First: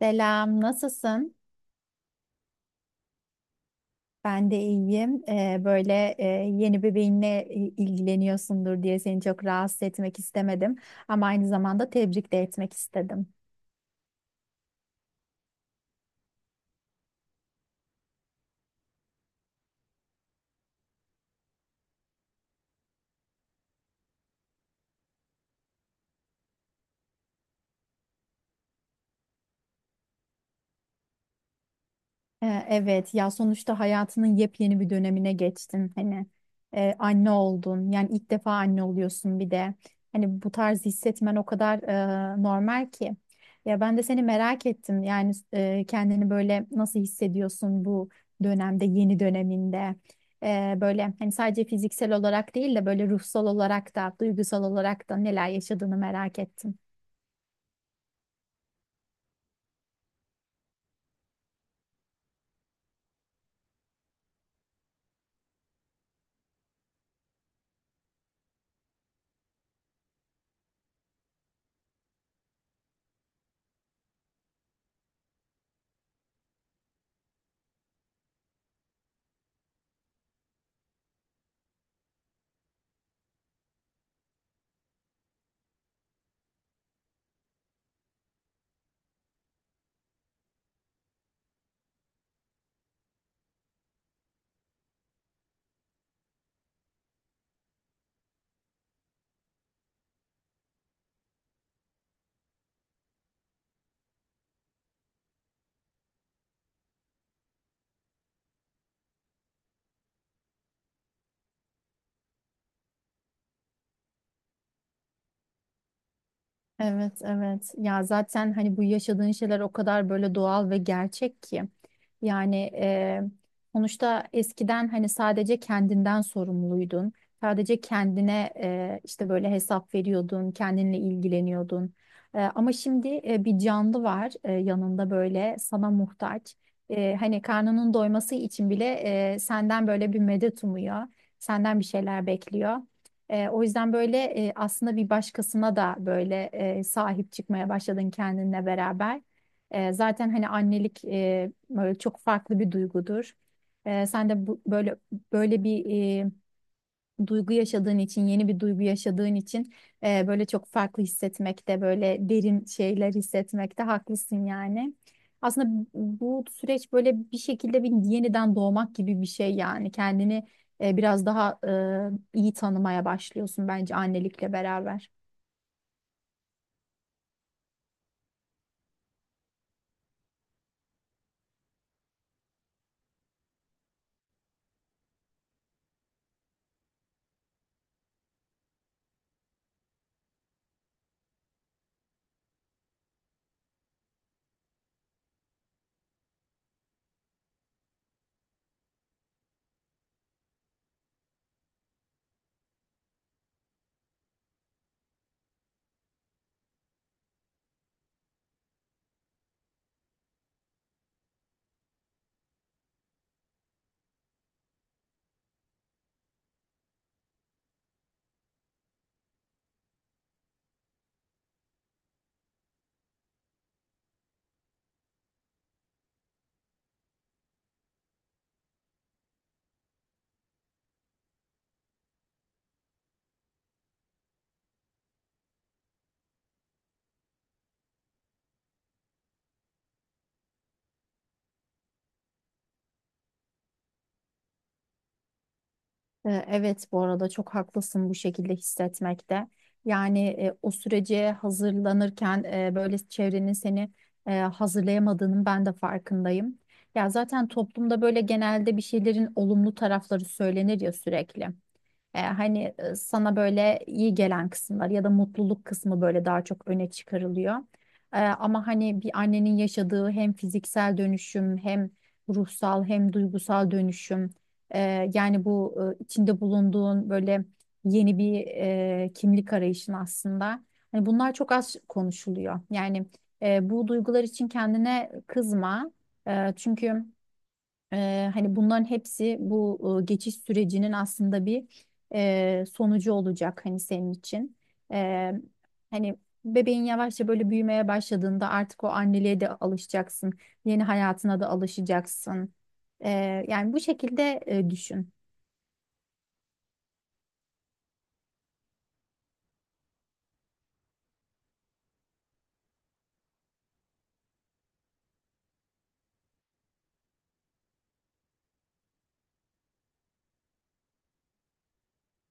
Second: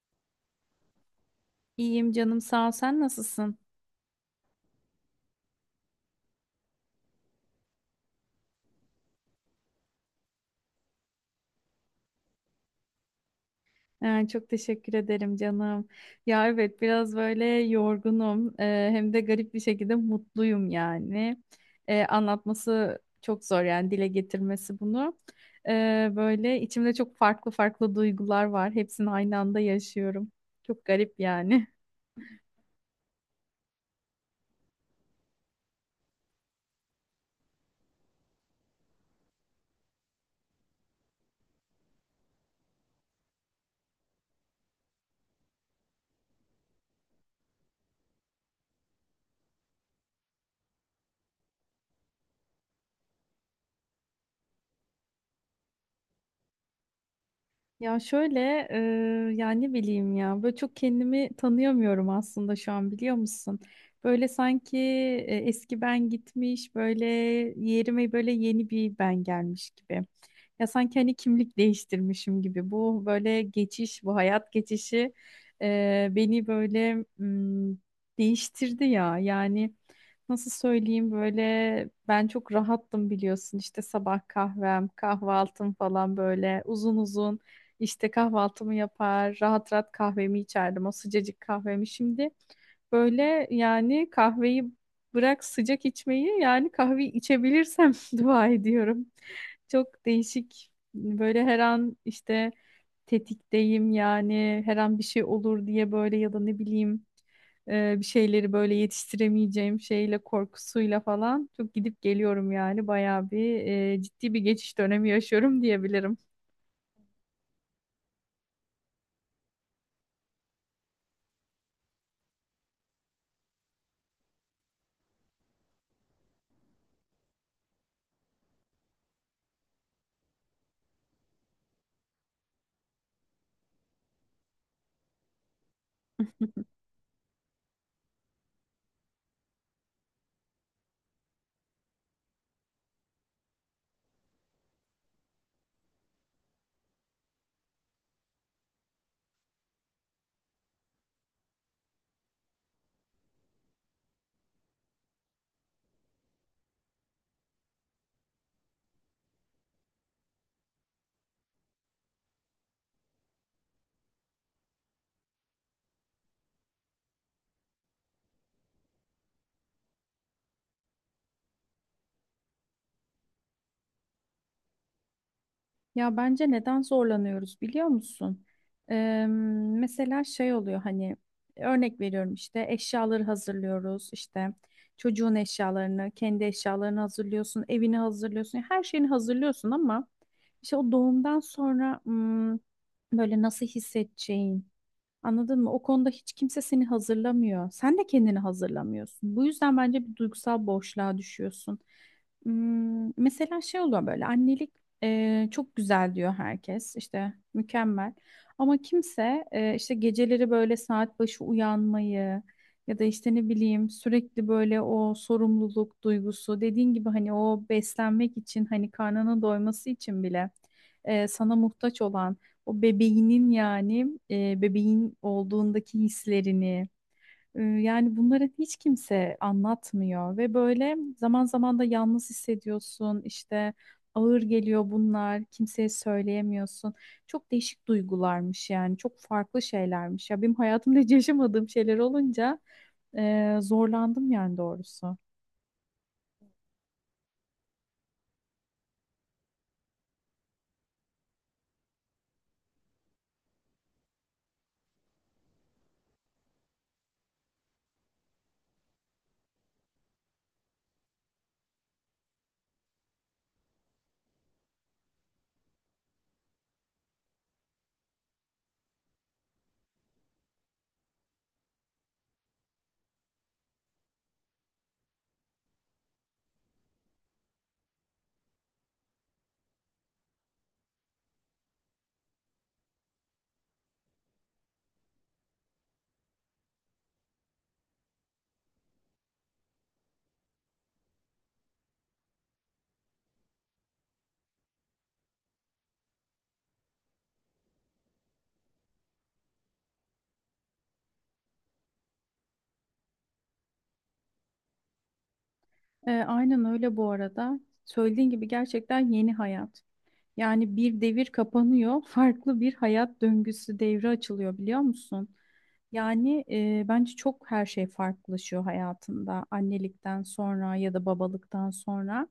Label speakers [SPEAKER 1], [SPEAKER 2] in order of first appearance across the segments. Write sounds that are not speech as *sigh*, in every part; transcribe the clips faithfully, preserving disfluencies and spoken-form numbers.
[SPEAKER 1] Selam, nasılsın?
[SPEAKER 2] İyiyim canım sağ ol. Sen nasılsın?
[SPEAKER 1] Ben de iyiyim. Ee, böyle e, yeni bebeğinle i- ilgileniyorsundur diye seni çok rahatsız etmek istemedim. Ama aynı zamanda tebrik de etmek istedim.
[SPEAKER 2] Ee, çok teşekkür ederim canım. Ya evet biraz böyle yorgunum. Ee, hem de garip bir şekilde mutluyum yani. Ee, anlatması çok zor yani dile getirmesi bunu. Ee, böyle içimde çok farklı farklı duygular var. Hepsini aynı anda yaşıyorum. Çok garip yani.
[SPEAKER 1] Ee, Evet ya sonuçta hayatının yepyeni bir dönemine geçtin hani e, anne oldun, yani ilk defa anne oluyorsun. Bir de hani bu tarz hissetmen o kadar e, normal ki. Ya ben de seni merak ettim, yani e, kendini böyle nasıl hissediyorsun bu dönemde, yeni döneminde? E, böyle hani sadece fiziksel olarak değil de böyle ruhsal olarak da, duygusal olarak da neler yaşadığını merak ettim.
[SPEAKER 2] Ya şöyle e, yani ne bileyim ya böyle çok kendimi tanıyamıyorum aslında şu an biliyor musun? Böyle sanki e, eski ben gitmiş böyle yerime böyle yeni bir ben gelmiş gibi. Ya sanki hani kimlik değiştirmişim gibi. Bu böyle geçiş bu hayat geçişi e, beni böyle mm, değiştirdi ya yani. Nasıl söyleyeyim böyle ben çok rahattım biliyorsun işte sabah kahvem, kahvaltım falan böyle uzun uzun. İşte kahvaltımı yapar, rahat rahat kahvemi içerdim. O sıcacık kahvemi şimdi böyle yani kahveyi bırak sıcak içmeyi yani kahve içebilirsem *laughs* dua ediyorum. Çok değişik böyle her an işte tetikteyim yani her an bir şey olur diye böyle ya da ne bileyim e, bir şeyleri böyle yetiştiremeyeceğim şeyle korkusuyla falan çok gidip geliyorum yani bayağı bir e, ciddi bir geçiş dönemi yaşıyorum diyebilirim.
[SPEAKER 1] Evet, evet. Ya zaten hani bu yaşadığın şeyler o kadar böyle doğal ve gerçek ki. Yani eee, sonuçta eskiden hani sadece kendinden sorumluydun. Sadece kendine eee, işte böyle hesap veriyordun, kendinle ilgileniyordun. Eee, ama şimdi eee, bir canlı var, eee, yanında böyle sana muhtaç. Eee, hani karnının doyması için bile eee, senden böyle bir medet umuyor. Senden bir şeyler bekliyor. E, o yüzden böyle e, aslında bir başkasına da böyle e, sahip çıkmaya başladın kendinle beraber. E, zaten hani annelik e, böyle çok farklı bir duygudur. E, sen de bu, böyle böyle bir duygu yaşadığın için, yeni bir duygu yaşadığın için e, böyle çok farklı hissetmekte, böyle derin şeyler hissetmekte haklısın yani. Aslında bu süreç böyle bir şekilde bir yeniden doğmak gibi bir şey yani. Kendini e, biraz daha e, iyi tanımaya başlıyorsun bence annelikle beraber.
[SPEAKER 2] Ya bence neden zorlanıyoruz biliyor musun? Eee, Mesela şey oluyor hani örnek veriyorum işte eşyaları hazırlıyoruz işte çocuğun eşyalarını, kendi eşyalarını hazırlıyorsun, evini hazırlıyorsun, her şeyini hazırlıyorsun ama işte o doğumdan sonra hmm, böyle nasıl hissedeceğin, anladın mı? O konuda hiç kimse seni hazırlamıyor. Sen de kendini hazırlamıyorsun. Bu yüzden bence bir duygusal boşluğa düşüyorsun. Hmm, mesela şey oluyor böyle annelik e, çok güzel diyor herkes işte mükemmel. Ama kimse e, işte geceleri böyle saat başı uyanmayı ya da işte ne bileyim sürekli böyle o sorumluluk duygusu dediğin gibi hani o beslenmek için hani karnının doyması için bile e, sana muhtaç olan o bebeğinin yani e, bebeğin olduğundaki hislerini e, yani bunları hiç kimse anlatmıyor ve böyle zaman zaman da yalnız hissediyorsun işte ağır geliyor bunlar kimseye söyleyemiyorsun. Çok değişik duygularmış yani çok farklı şeylermiş ya benim hayatımda hiç yaşamadığım şeyler olunca e, zorlandım yani doğrusu.
[SPEAKER 1] Ee, Evet, bu arada çok haklısın bu şekilde hissetmekte. Yani e, o sürece hazırlanırken e, böyle çevrenin seni e, hazırlayamadığının ben de farkındayım. Ya zaten toplumda böyle genelde bir şeylerin olumlu tarafları söylenir ya sürekli. E, hani e, sana böyle iyi gelen kısımlar ya da mutluluk kısmı böyle daha çok öne çıkarılıyor. E, ama hani bir annenin yaşadığı hem fiziksel dönüşüm, hem ruhsal, hem duygusal dönüşüm, e, yani bu e, içinde bulunduğun böyle yeni bir e, kimlik arayışın aslında. Hani bunlar çok az konuşuluyor. Yani e, bu duygular için kendine kızma. E, çünkü Eee, hani bunların hepsi bu e, geçiş sürecinin aslında bir e, sonucu olacak hani senin için. Eee, Hani bebeğin yavaşça böyle büyümeye başladığında artık o anneliğe de alışacaksın. Yeni hayatına da alışacaksın. Eee, yani bu şekilde e, düşün.
[SPEAKER 2] E, aynen öyle bu arada söylediğin gibi gerçekten yeni hayat. Yani bir devir kapanıyor, farklı bir hayat döngüsü devre açılıyor biliyor musun? Yani e, bence çok her şey farklılaşıyor hayatında annelikten sonra ya da babalıktan sonra.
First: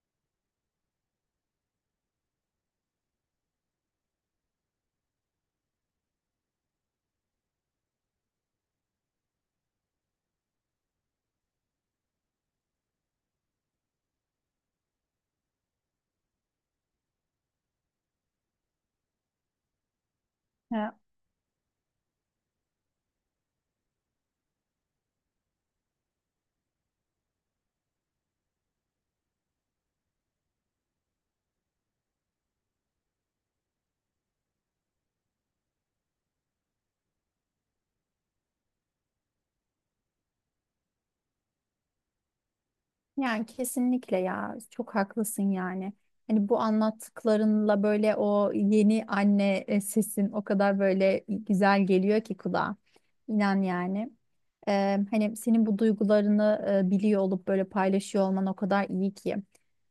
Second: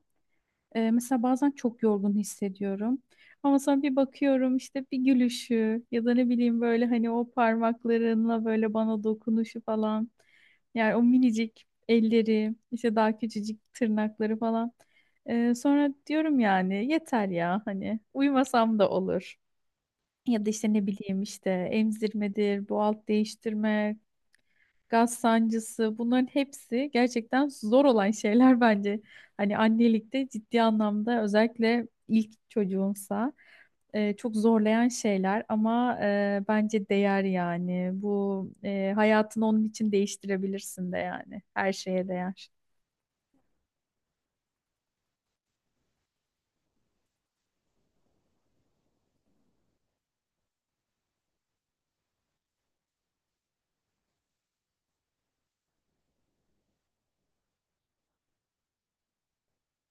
[SPEAKER 2] Ee, mesela bazen çok yorgun hissediyorum. Ama sonra bir bakıyorum işte bir gülüşü ya da ne bileyim böyle hani o parmaklarınla böyle bana dokunuşu falan. Yani o minicik elleri, işte daha küçücük tırnakları falan. Ee, sonra diyorum yani yeter ya hani uyumasam da olur. Ya da işte ne bileyim işte emzirmedir, bu alt değiştirme, gaz sancısı bunların hepsi gerçekten zor olan şeyler *laughs* bence. Hani annelikte ciddi anlamda özellikle ilk çocuğumsa e, çok zorlayan şeyler ama e, bence değer yani. Bu e, hayatını onun için değiştirebilirsin de yani. Her şeye değer.
[SPEAKER 1] Yani kesinlikle ya, çok haklısın yani. Hani bu anlattıklarınla böyle o yeni anne e, sesin o kadar böyle güzel geliyor ki kulağa. İnan yani. Ee, hani senin bu duygularını e, biliyor olup böyle paylaşıyor olman o kadar iyi ki.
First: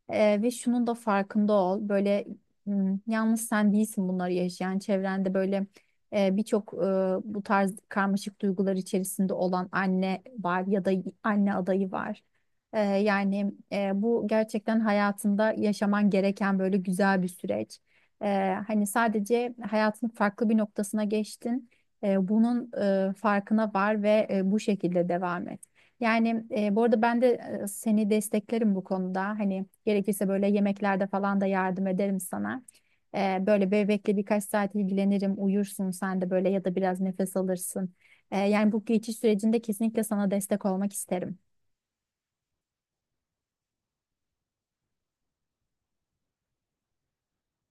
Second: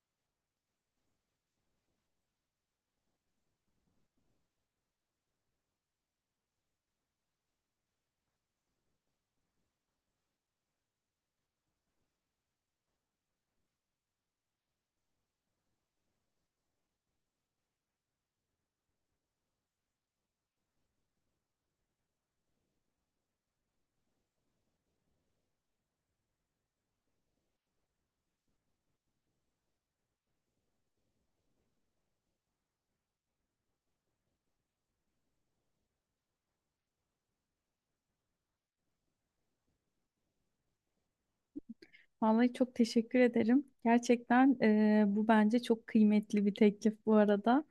[SPEAKER 1] Ee, ve şunun da farkında ol. Böyle m, yalnız sen değilsin bunları yaşayan. Çevrende böyle e, birçok e, bu tarz karmaşık duygular içerisinde olan anne var ya da anne adayı var. Ee, yani e, bu gerçekten hayatında yaşaman gereken böyle güzel bir süreç. Ee, hani sadece hayatın farklı bir noktasına geçtin. Ee, bunun e, farkına var ve e, bu şekilde devam et. Yani e, bu arada ben de e, seni desteklerim bu konuda. Hani gerekirse böyle yemeklerde falan da yardım ederim sana. Ee, böyle bebekle birkaç saat ilgilenirim, uyursun sen de böyle, ya da biraz nefes alırsın. Ee, yani bu geçiş sürecinde kesinlikle sana destek olmak isterim.
[SPEAKER 2] Vallahi çok teşekkür ederim. Gerçekten e, bu bence çok kıymetli bir teklif bu arada.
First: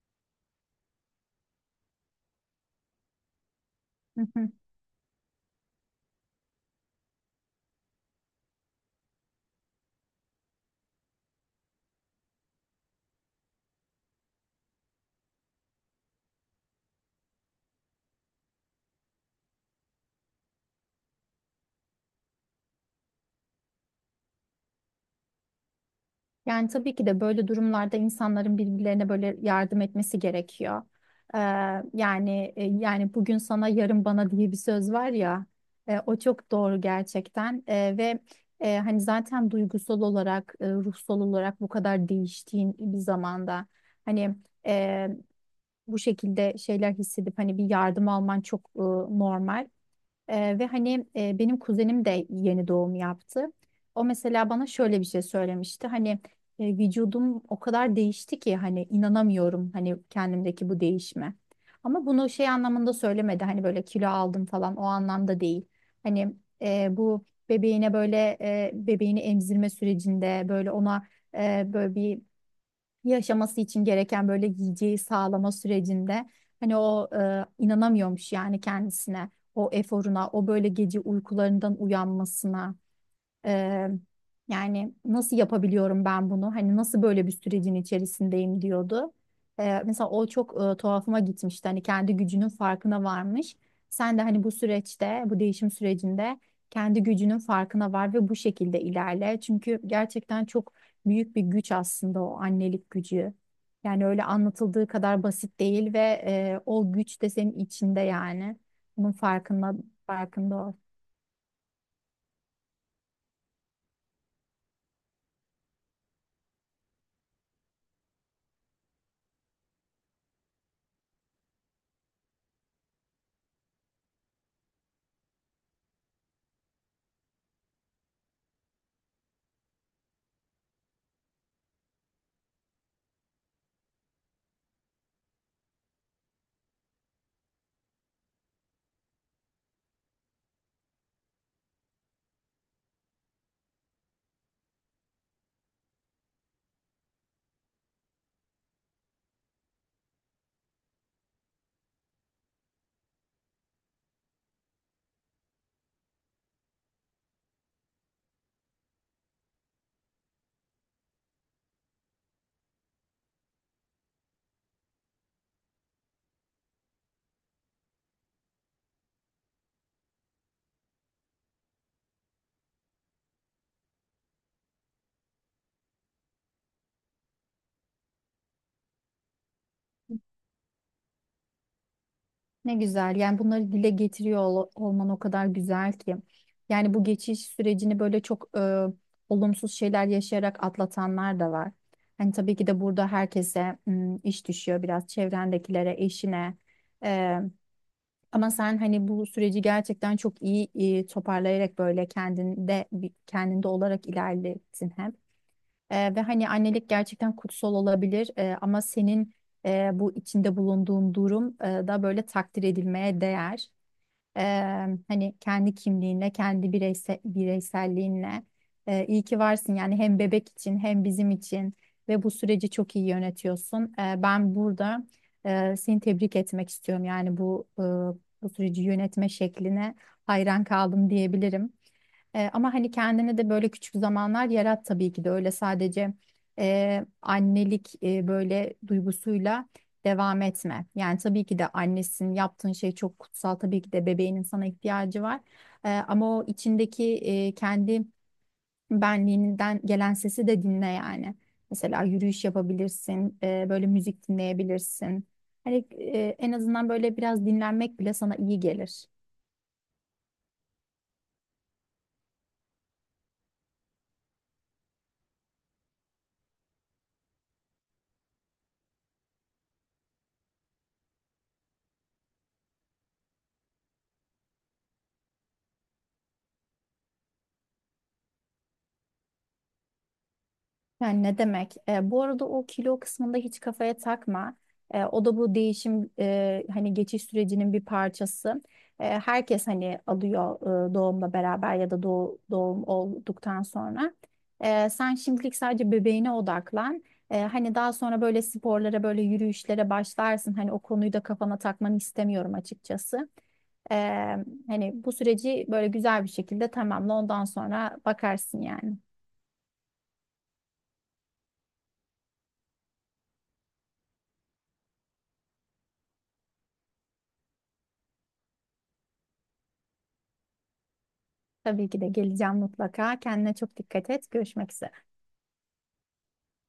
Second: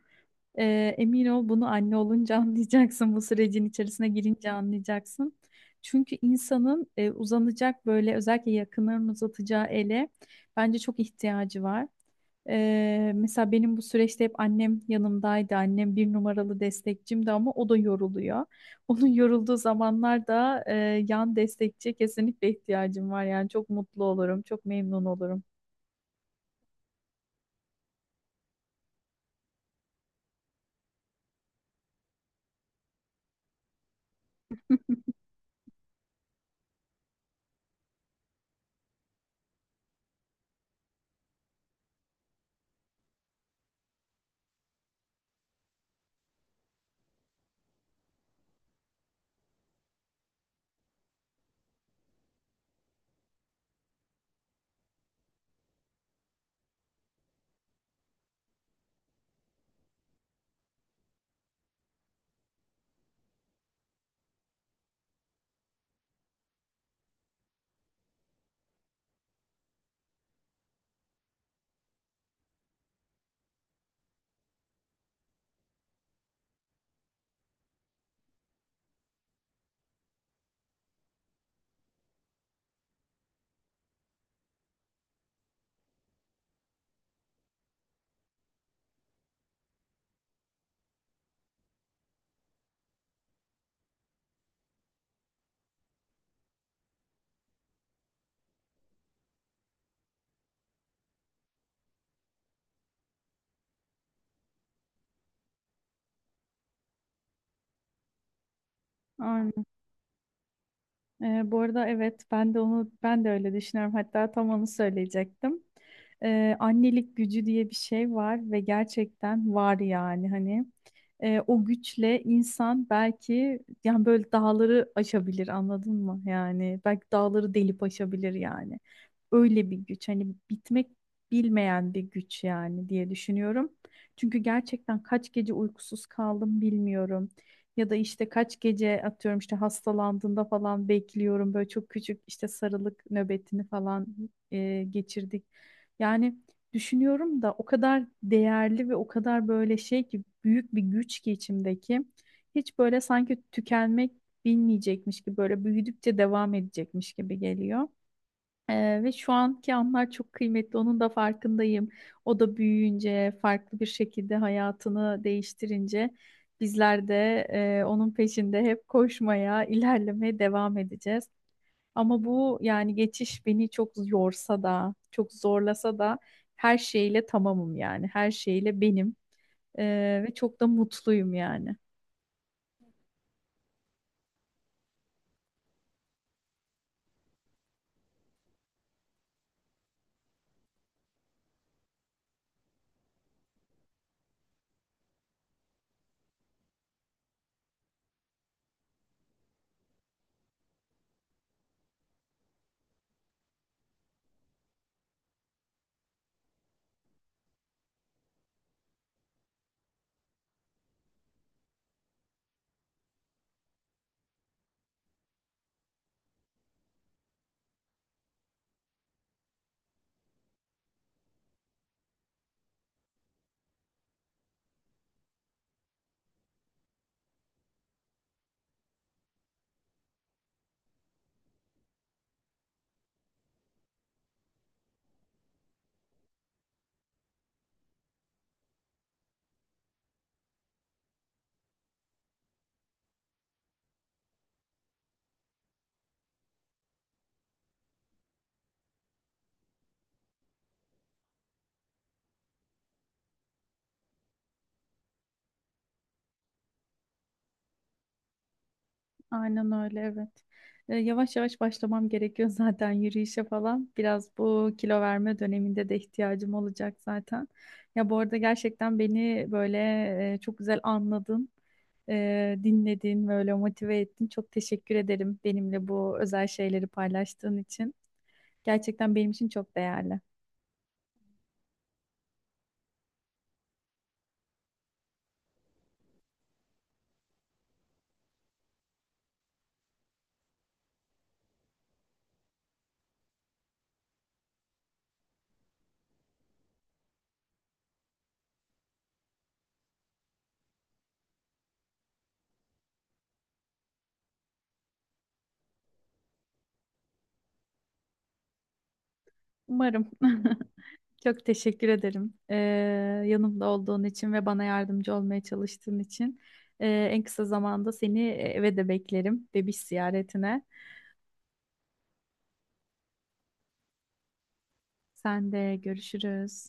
[SPEAKER 2] Ee, emin ol bunu anne olunca *laughs* anlayacaksın. Bu sürecin içerisine girince
[SPEAKER 1] *laughs*
[SPEAKER 2] anlayacaksın. Çünkü insanın e, uzanacak böyle özellikle yakınlarını uzatacağı ele bence çok ihtiyacı var. Ee, mesela benim bu süreçte hep annem yanımdaydı. Annem bir numaralı destekçimdi ama o da yoruluyor. *laughs* Onun yorulduğu zamanlarda e, yan destekçiye kesinlikle ihtiyacım var. Yani çok mutlu olurum, çok memnun olurum.
[SPEAKER 1] Yani tabii ki de böyle durumlarda insanların birbirlerine böyle yardım etmesi gerekiyor. Ee, yani e, Yani bugün sana, yarın bana diye bir söz var ya, e, o çok doğru gerçekten. E, ve e, hani zaten duygusal olarak, e, ruhsal olarak bu kadar değiştiğin bir zamanda hani e, bu şekilde şeyler hissedip hani bir yardım alman çok e, normal. Ee, ve hani e, benim kuzenim de yeni doğum yaptı. O mesela bana şöyle bir şey söylemişti. Hani e, vücudum o kadar değişti ki hani inanamıyorum hani kendimdeki bu değişme. Ama bunu şey anlamında söylemedi. Hani böyle kilo aldım falan, o anlamda değil. Hani e, bu bebeğine böyle e, bebeğini emzirme sürecinde böyle ona e, böyle bir yaşaması için gereken böyle yiyeceği sağlama sürecinde hani o e, inanamıyormuş yani kendisine, o eforuna, o böyle gece uykularından uyanmasına. Ee, Yani nasıl yapabiliyorum ben bunu? Hani nasıl böyle bir sürecin içerisindeyim, diyordu. Ee, mesela o çok e, tuhafıma gitmişti. Hani kendi gücünün farkına varmış. Sen de hani bu süreçte, bu değişim sürecinde kendi gücünün farkına var ve bu şekilde ilerle. Çünkü gerçekten çok büyük bir güç aslında o annelik gücü. Yani öyle anlatıldığı kadar basit değil ve e, o güç de senin içinde yani. Bunun
[SPEAKER 2] Aynen.
[SPEAKER 1] farkında, farkında ol.
[SPEAKER 2] Ee, bu arada evet ben de onu ben de öyle düşünüyorum. Hatta tam onu söyleyecektim. Ee, annelik gücü diye bir şey var ve gerçekten var yani hani. Ee, o güçle insan belki yani böyle dağları aşabilir anladın mı? Yani belki dağları delip aşabilir yani. Öyle bir güç hani bitmek bilmeyen bir güç yani diye düşünüyorum. Çünkü gerçekten kaç gece uykusuz kaldım bilmiyorum. Ya da işte kaç gece atıyorum işte hastalandığında falan bekliyorum. Böyle çok küçük işte sarılık nöbetini falan e, geçirdik. Yani düşünüyorum da o kadar değerli ve o kadar böyle şey ki büyük bir güç ki içimdeki. Hiç böyle sanki tükenmek bilmeyecekmiş gibi böyle büyüdükçe devam edecekmiş gibi geliyor. Ee, ve şu anki anlar çok kıymetli. Onun da farkındayım. O da büyüyünce, farklı bir şekilde hayatını değiştirince bizler de e, onun peşinde hep koşmaya, ilerlemeye devam edeceğiz. Ama bu yani geçiş beni çok yorsa da, çok zorlasa da her şeyle tamamım yani. Her şeyle benim. Ee, ve çok da mutluyum yani.
[SPEAKER 1] Ne güzel. Yani bunları dile getiriyor ol- olman o kadar güzel ki. Yani bu geçiş sürecini böyle çok e, olumsuz şeyler yaşayarak atlatanlar da var. Hani tabii ki de burada herkese m, iş düşüyor, biraz çevrendekilere, eşine. E, Ama sen hani bu süreci gerçekten çok iyi e, toparlayarak böyle kendinde bir- kendinde olarak ilerlettin hem. Ee, ve hani annelik gerçekten kutsal olabilir. Ee, ama senin e, bu içinde bulunduğun durum e, da böyle takdir edilmeye değer. Ee, Hani kendi kimliğinle, kendi bireyse, bireyselliğinle e, iyi ki varsın yani, hem bebek için hem bizim için, ve bu süreci çok iyi yönetiyorsun. Ee, ben burada e, seni tebrik etmek istiyorum yani. Bu e, bu süreci yönetme şekline hayran kaldım diyebilirim. E, ama hani kendine de böyle küçük zamanlar yarat, tabii ki de, öyle sadece e, annelik e, böyle duygusuyla devam etme. Yani tabii ki de annesin, yaptığın şey çok kutsal, tabii ki de bebeğinin sana ihtiyacı var. E, ama o içindeki e, kendi benliğinden gelen sesi de dinle yani. Mesela yürüyüş yapabilirsin, e, böyle müzik dinleyebilirsin. Hani e, en azından böyle biraz dinlenmek bile sana iyi gelir.
[SPEAKER 2] Aynen öyle, evet. E, yavaş yavaş başlamam gerekiyor *laughs* zaten yürüyüşe falan. Biraz bu kilo verme döneminde de ihtiyacım olacak zaten. Ya bu arada gerçekten beni böyle e, çok güzel anladın, e, dinledin, böyle motive ettin. Çok teşekkür ederim benimle bu özel şeyleri paylaştığın için. Gerçekten benim için çok değerli.
[SPEAKER 1] Yani ne demek? E, bu arada o kilo kısmında hiç kafaya takma. E, o da bu değişim e, hani geçiş sürecinin bir parçası. E, herkes hani alıyor e, doğumla beraber ya da doğ- doğum olduktan sonra. E, sen şimdilik sadece bebeğine odaklan. E, hani daha sonra böyle sporlara, böyle yürüyüşlere başlarsın. Hani o konuyu da kafana takmanı istemiyorum açıkçası. E, Hani bu süreci böyle güzel bir şekilde tamamla. Ondan sonra bakarsın yani.
[SPEAKER 2] Umarım. *laughs* Çok teşekkür ederim. Ee, yanımda olduğun için ve bana yardımcı olmaya çalıştığın için. Ee, En kısa zamanda seni eve de beklerim. Bebiş ziyaretine.
[SPEAKER 1] Tabii ki de geleceğim mutlaka. Kendine çok dikkat et. Görüşmek üzere.
[SPEAKER 2] Sen de görüşürüz.